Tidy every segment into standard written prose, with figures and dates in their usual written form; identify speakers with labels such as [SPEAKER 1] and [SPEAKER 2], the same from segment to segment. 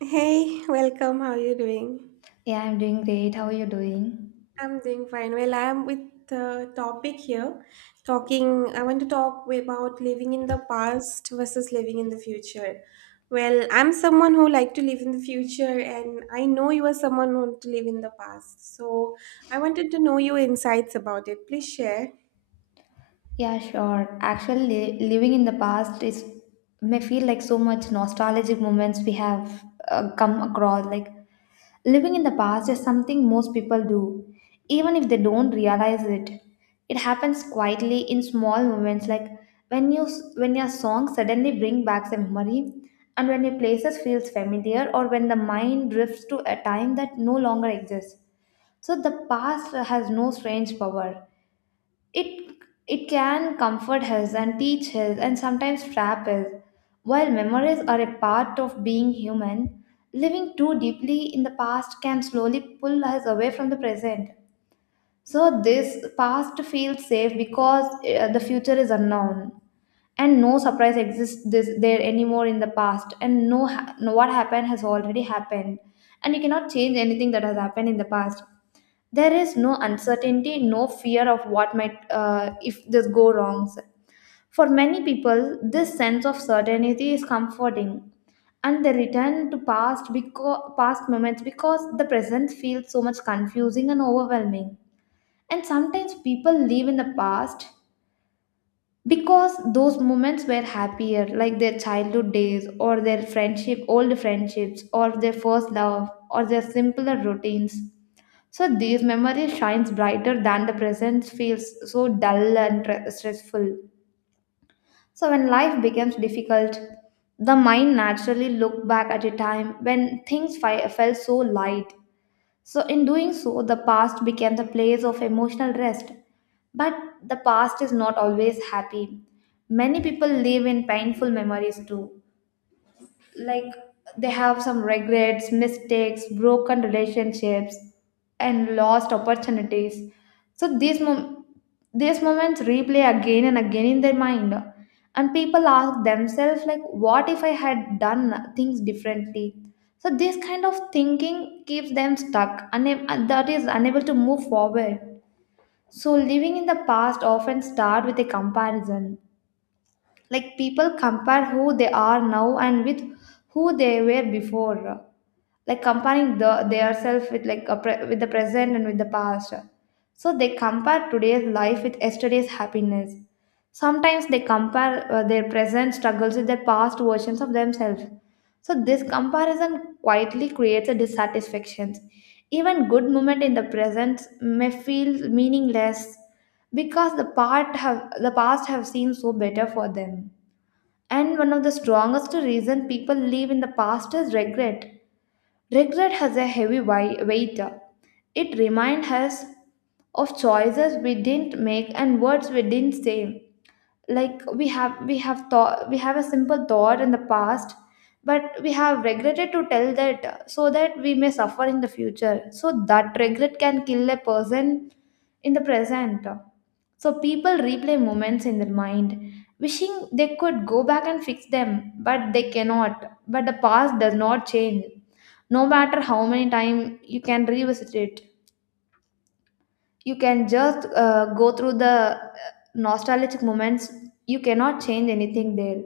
[SPEAKER 1] Hey, welcome. How are you doing?
[SPEAKER 2] Yeah, I'm doing great. How are you doing?
[SPEAKER 1] I'm doing fine. Well, I'm with the topic here. Talking, I want to talk about living in the past versus living in the future. Well, I'm someone who like to live in the future, and I know you are someone who want to live in the past. So I wanted to know your insights about it. Please share.
[SPEAKER 2] Yeah, sure. Actually, living in the past is may feel like so much nostalgic moments we have come across. Like living in the past is something most people do, even if they don't realize it. It happens quietly in small moments, like when when your song suddenly bring back a memory, and when your places feels familiar, or when the mind drifts to a time that no longer exists. So the past has no strange power. It it can comfort us and teach us and sometimes trap us. While memories are a part of being human, living too deeply in the past can slowly pull us away from the present. So this past feels safe because the future is unknown, and no surprise exists this, there anymore in the past, and no, what happened has already happened, and you cannot change anything that has happened in the past. There is no uncertainty, no fear of what might if this go wrongs. For many people this sense of certainty is comforting, and they return to past because past moments, because the present feels so much confusing and overwhelming. And sometimes people live in the past because those moments were happier, like their childhood days or their friendship, old friendships, or their first love, or their simpler routines. So these memories shines brighter than the present feels so dull and stressful. So when life becomes difficult, the mind naturally look back at a time when things felt so light. So, in doing so, the past became the place of emotional rest. But the past is not always happy. Many people live in painful memories too, like they have some regrets, mistakes, broken relationships, and lost opportunities. So these moments replay again and again in their mind, and people ask themselves like, "What if I had done things differently?" So this kind of thinking keeps them stuck, and that is unable to move forward. So living in the past often start with a comparison, like people compare who they are now and with who they were before, like comparing the themselves with like with the present and with the past. So they compare today's life with yesterday's happiness. Sometimes they compare their present struggles with their past versions of themselves. So this comparison quietly creates a dissatisfaction. Even good moment in the present may feel meaningless because the part have the past have seemed so better for them. And one of the strongest reasons people live in the past is regret. Regret has a heavy weight. It reminds us of choices we didn't make and words we didn't say. Like we have thought, we have a simple thought in the past, but we have regretted to tell that, so that we may suffer in the future, so that regret can kill a person in the present. So people replay moments in their mind wishing they could go back and fix them, but they cannot. But the past does not change no matter how many times you can revisit it. You can just go through the nostalgic moments. You cannot change anything there.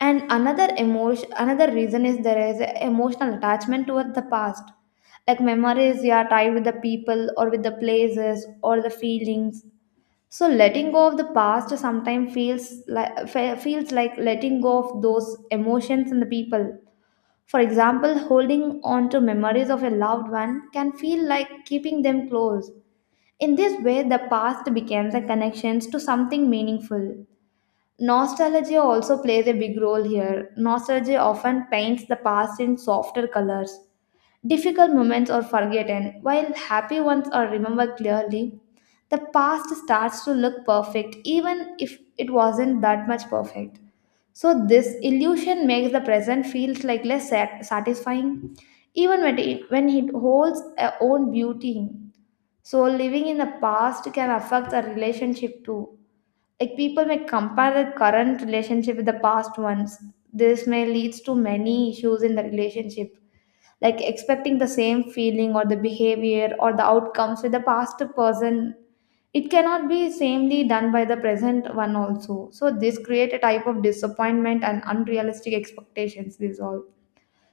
[SPEAKER 2] And another emotion, another reason is, there is a emotional attachment towards the past, like memories you are tied with the people or with the places or the feelings. So letting go of the past sometimes feels like feels like letting go of those emotions and the people. For example, holding on to memories of a loved one can feel like keeping them close. In this way, the past becomes a connection to something meaningful. Nostalgia also plays a big role here. Nostalgia often paints the past in softer colors. Difficult moments are forgotten, while happy ones are remembered clearly. The past starts to look perfect, even if it wasn't that much perfect. So this illusion makes the present feels like satisfying, even when when it holds a own beauty. So living in the past can affect the relationship too. Like people may compare the current relationship with the past ones. This may leads to many issues in the relationship, like expecting the same feeling or the behavior or the outcomes with the past person. It cannot be samely done by the present one also, so this create a type of disappointment and unrealistic expectations. This all,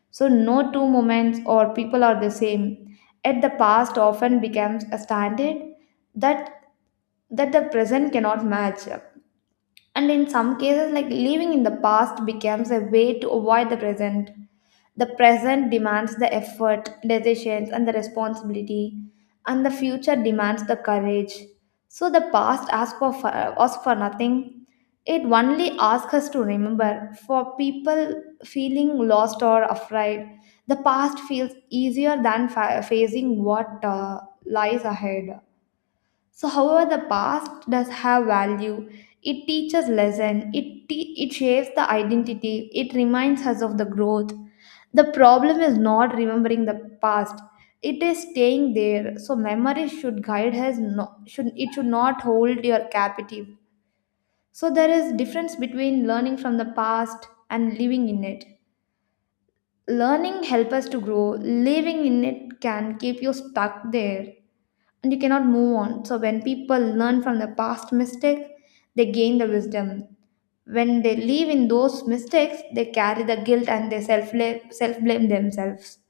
[SPEAKER 2] so no two moments or people are the same, yet the past often becomes a standard that that the present cannot match up. And in some cases, like living in the past becomes a way to avoid the present. The present demands the effort, decisions, and the responsibility, and the future demands the courage. So the past asks for asks for nothing. It only asks us to remember. For people feeling lost or afraid, the past feels easier than facing what lies ahead. So, however, the past does have value. It teaches lesson. It shapes the identity. It reminds us of the growth. The problem is not remembering the past. It is staying there. So memory should guide us. No, should it should not hold your captive. So there is difference between learning from the past and living in it. Learning help us to grow. Living in it can keep you stuck there and you cannot move on. So when people learn from the past mistake, they gain the wisdom. When they live in those mistakes, they carry the guilt and they self blame themselves.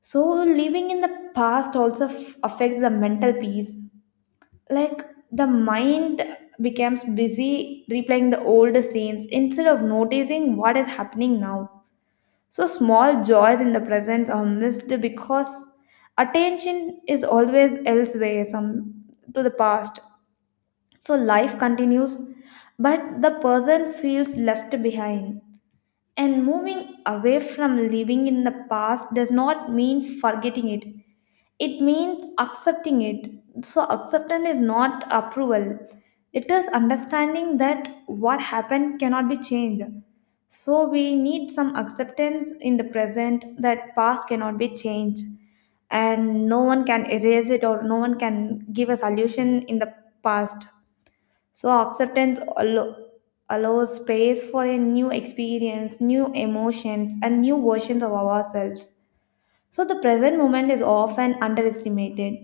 [SPEAKER 2] So living in the past also affects the mental peace. Like the mind becomes busy replaying the old scenes instead of noticing what is happening now. So small joys in the present are missed because attention is always elsewhere, some to the past. So life continues, but the person feels left behind. And moving away from living in the past does not mean forgetting it, it means accepting it. So acceptance is not approval, it is understanding that what happened cannot be changed. So we need some acceptance in the present that past cannot be changed, and no one can erase it or no one can give a solution in the past. So allows space for a new experience, new emotions, and new versions of ourselves. So the present moment is often underestimated.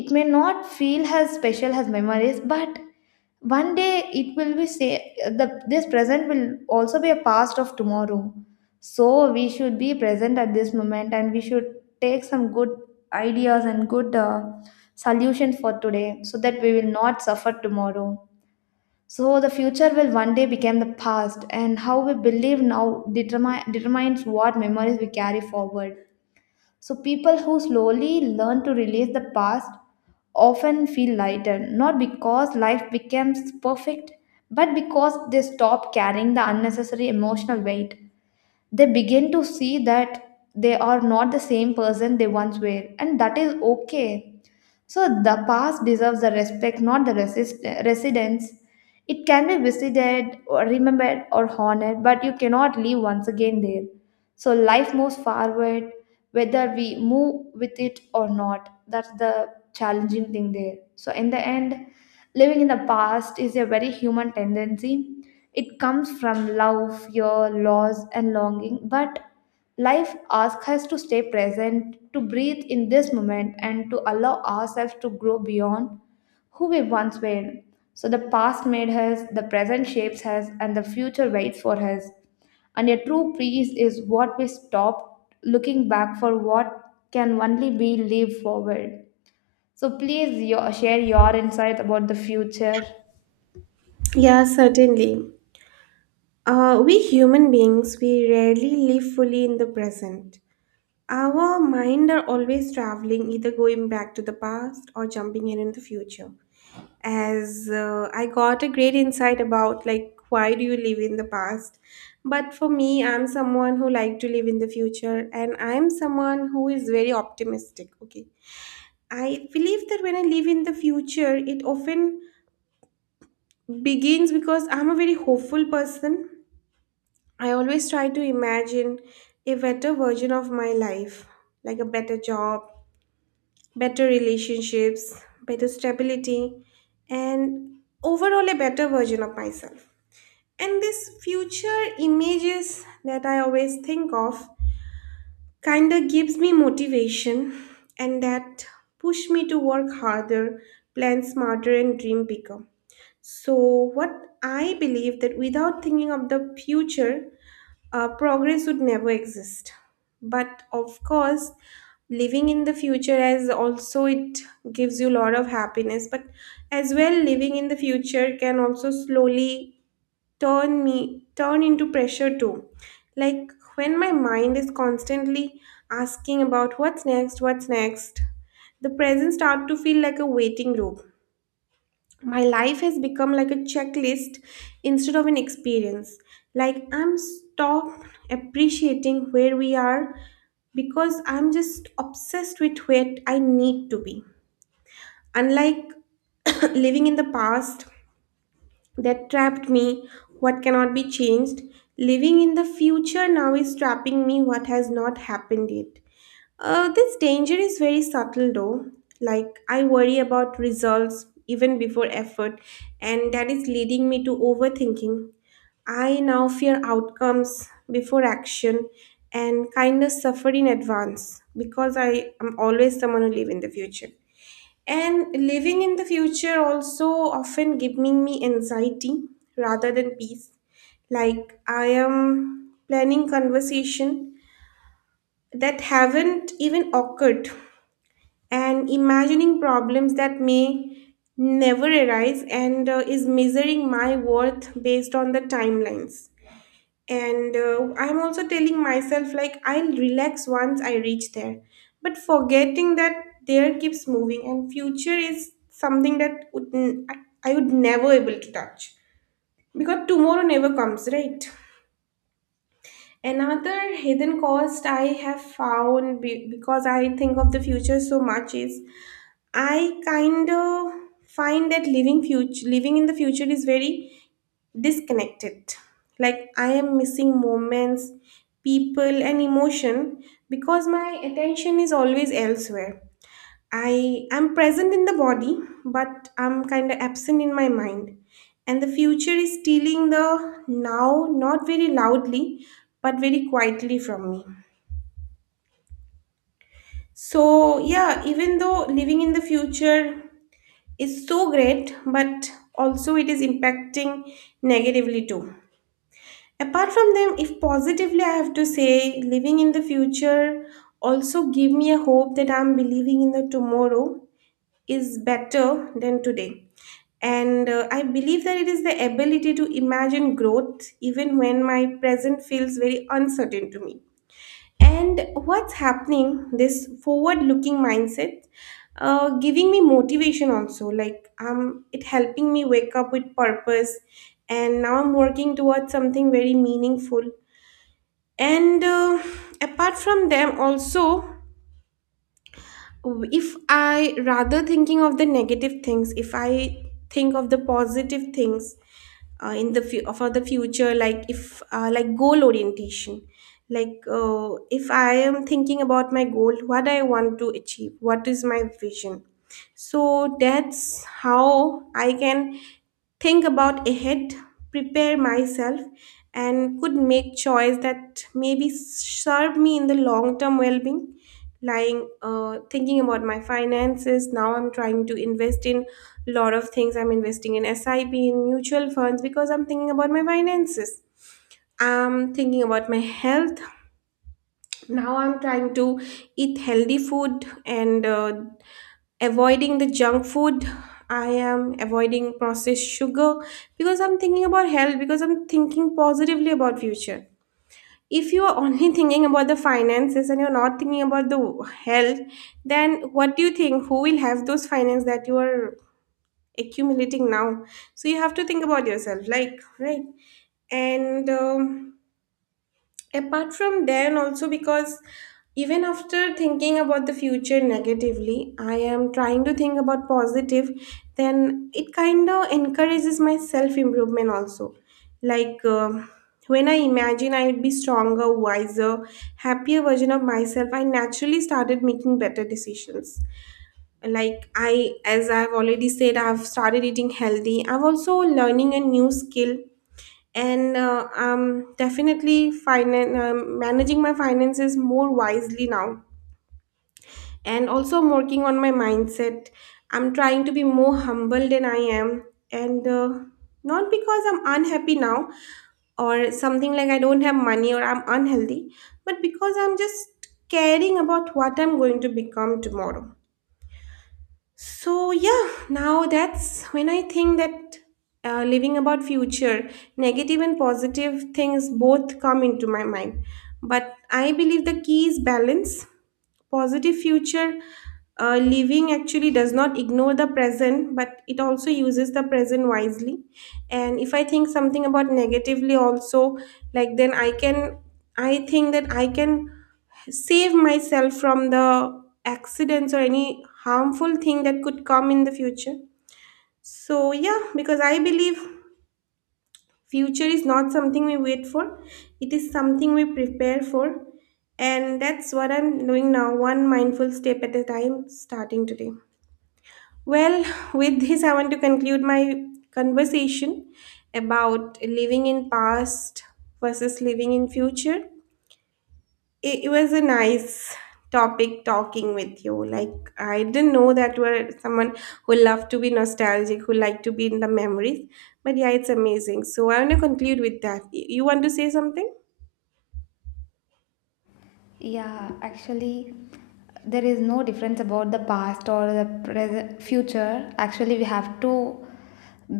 [SPEAKER 2] It may not feel as special as memories, but one day it will be say the this present will also be a past of tomorrow. So we should be present at this moment and we should take some good ideas and good solutions for today so that we will not suffer tomorrow. So the future will one day become the past, and how we believe now determines what memories we carry forward. So people who slowly learn to release the past often feel lighter, not because life becomes perfect, but because they stop carrying the unnecessary emotional weight. They begin to see that they are not the same person they once were, and that is okay. So the past deserves the respect, not the residence. It can be visited, or remembered, or honored, but you cannot live once again there. So life moves forward, whether we move with it or not. That's the challenging thing there. So, in the end, living in the past is a very human tendency. It comes from love, fear, loss, and longing. But life asks us to stay present, to breathe in this moment, and to allow ourselves to grow beyond who we once were. So, the past made us, the present shapes us, and the future waits for us. And a true peace is what we stop looking back for what can only be lived forward. So please share your insight about the future.
[SPEAKER 1] Yeah, certainly. We human beings, we rarely live fully in the present. Our mind are always traveling, either going back to the past or jumping in the future. As I got a great insight about like why do you live in the past? But for me, I'm someone who like to live in the future, and I'm someone who is very optimistic. Okay, I believe that when I live in the future, it often begins because I'm a very hopeful person. I always try to imagine a better version of my life, like a better job better relationships, better stability, and overall a better version of myself. And this future images that I always think of kind of gives me motivation and that push me to work harder, plan smarter and dream bigger. So what I believe that without thinking of the future, progress would never exist, but of course living in the future as also it gives you a lot of happiness, but as well living in the future can also slowly turn into pressure too. Like when my mind is constantly asking about what's next, what's next, the present start to feel like a waiting room. My life has become like a checklist instead of an experience. Like I'm stopped appreciating where we are because I'm just obsessed with where I need to be. Unlike living in the past that trapped me, what cannot be changed, living in the future now is trapping me, what has not happened yet. This danger is very subtle though. Like, I worry about results even before effort, and that is leading me to overthinking. I now fear outcomes before action, and kind of suffer in advance because I am always someone who live in the future. And living in the future also often giving me anxiety rather than peace. Like I am planning conversation that haven't even occurred and imagining problems that may never arise, and is measuring my worth based on the timelines, and I'm also telling myself like I'll relax once I reach there, but forgetting that there keeps moving and future is something that would I would never able to touch, because tomorrow never comes, right? Another hidden cost I have found because I think of the future so much is I kind of find that living in the future is very disconnected. Like I am missing moments, people and emotion because my attention is always elsewhere. I am present in the body, but I'm kind of absent in my mind. And the future is stealing the now, not very loudly, but very quietly from me. So, yeah, even though living in the future is so great, but also it is impacting negatively too. Apart from them, if positively I have to say, living in the future also give me a hope that I'm believing in the tomorrow is better than today. And I believe that it is the ability to imagine growth even when my present feels very uncertain to me. And what's happening, this forward looking mindset, giving me motivation also. Like it helping me wake up with purpose. And now I'm working towards something very meaningful. And apart from them, also if I rather thinking of the negative things, if I think of the positive things in the for the future, like if like goal orientation, like if I am thinking about my goal, what I want to achieve, what is my vision, so that's how I can think about ahead, prepare myself, and could make choice that maybe serve me in the long term well being. Lying thinking about my finances, now I'm trying to invest in a lot of things, I'm investing in sip in mutual funds because I'm thinking about my finances. I'm thinking about my health. Now I'm trying to eat healthy food and avoiding the junk food. I am avoiding processed sugar because I'm thinking about health, because I'm thinking positively about future. If you are only thinking about the finances and you're not thinking about the health, then what do you think who will have those finance that you are accumulating now? So you have to think about yourself, like, right? And apart from then also, because even after thinking about the future negatively I am trying to think about positive, then it kind of encourages my self improvement also. Like when I imagine I would be stronger, wiser, happier version of myself, I naturally started making better decisions. Like I as I've already said, I've started eating healthy, I've also learning a new skill, and I'm definitely managing my finances more wisely now. And also I'm working on my mindset. I'm trying to be more humble than I am. And not because I'm unhappy now, or something like I don't have money or I'm unhealthy, but because I'm just caring about what I'm going to become tomorrow. So yeah, now that's when I think that living about future, negative and positive things both come into my mind. But I believe the key is balance. Positive future living actually does not ignore the present, but it also uses the present wisely. And if I think something about negatively also, like then I can, I think that I can save myself from the accidents or any harmful thing that could come in the future. So yeah, because I believe future is not something we wait for, it is something we prepare for, and that's what I'm doing now, one mindful step at a time starting today. Well, with this I want to conclude my conversation about living in past versus living in future. It was a nice topic talking with you. Like I didn't know that you were someone who loved to be nostalgic, who liked to be in the memories, but yeah, it's amazing. So I want to conclude with that. You want to say something?
[SPEAKER 2] Yeah, actually, there is no difference about the past or the present future. Actually, we have to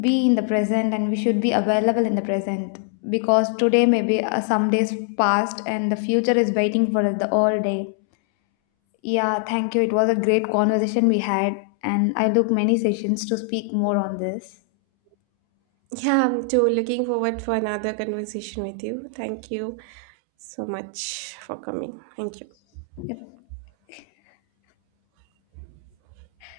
[SPEAKER 2] be in the present and we should be available in the present, because today maybe some days past and the future is waiting for us the all day. Yeah, thank you. It was a great conversation we had, and I look many sessions to speak more on this.
[SPEAKER 1] Yeah, I'm too looking forward for another conversation with you. Thank you so much for coming. Thank you.
[SPEAKER 2] Yeah,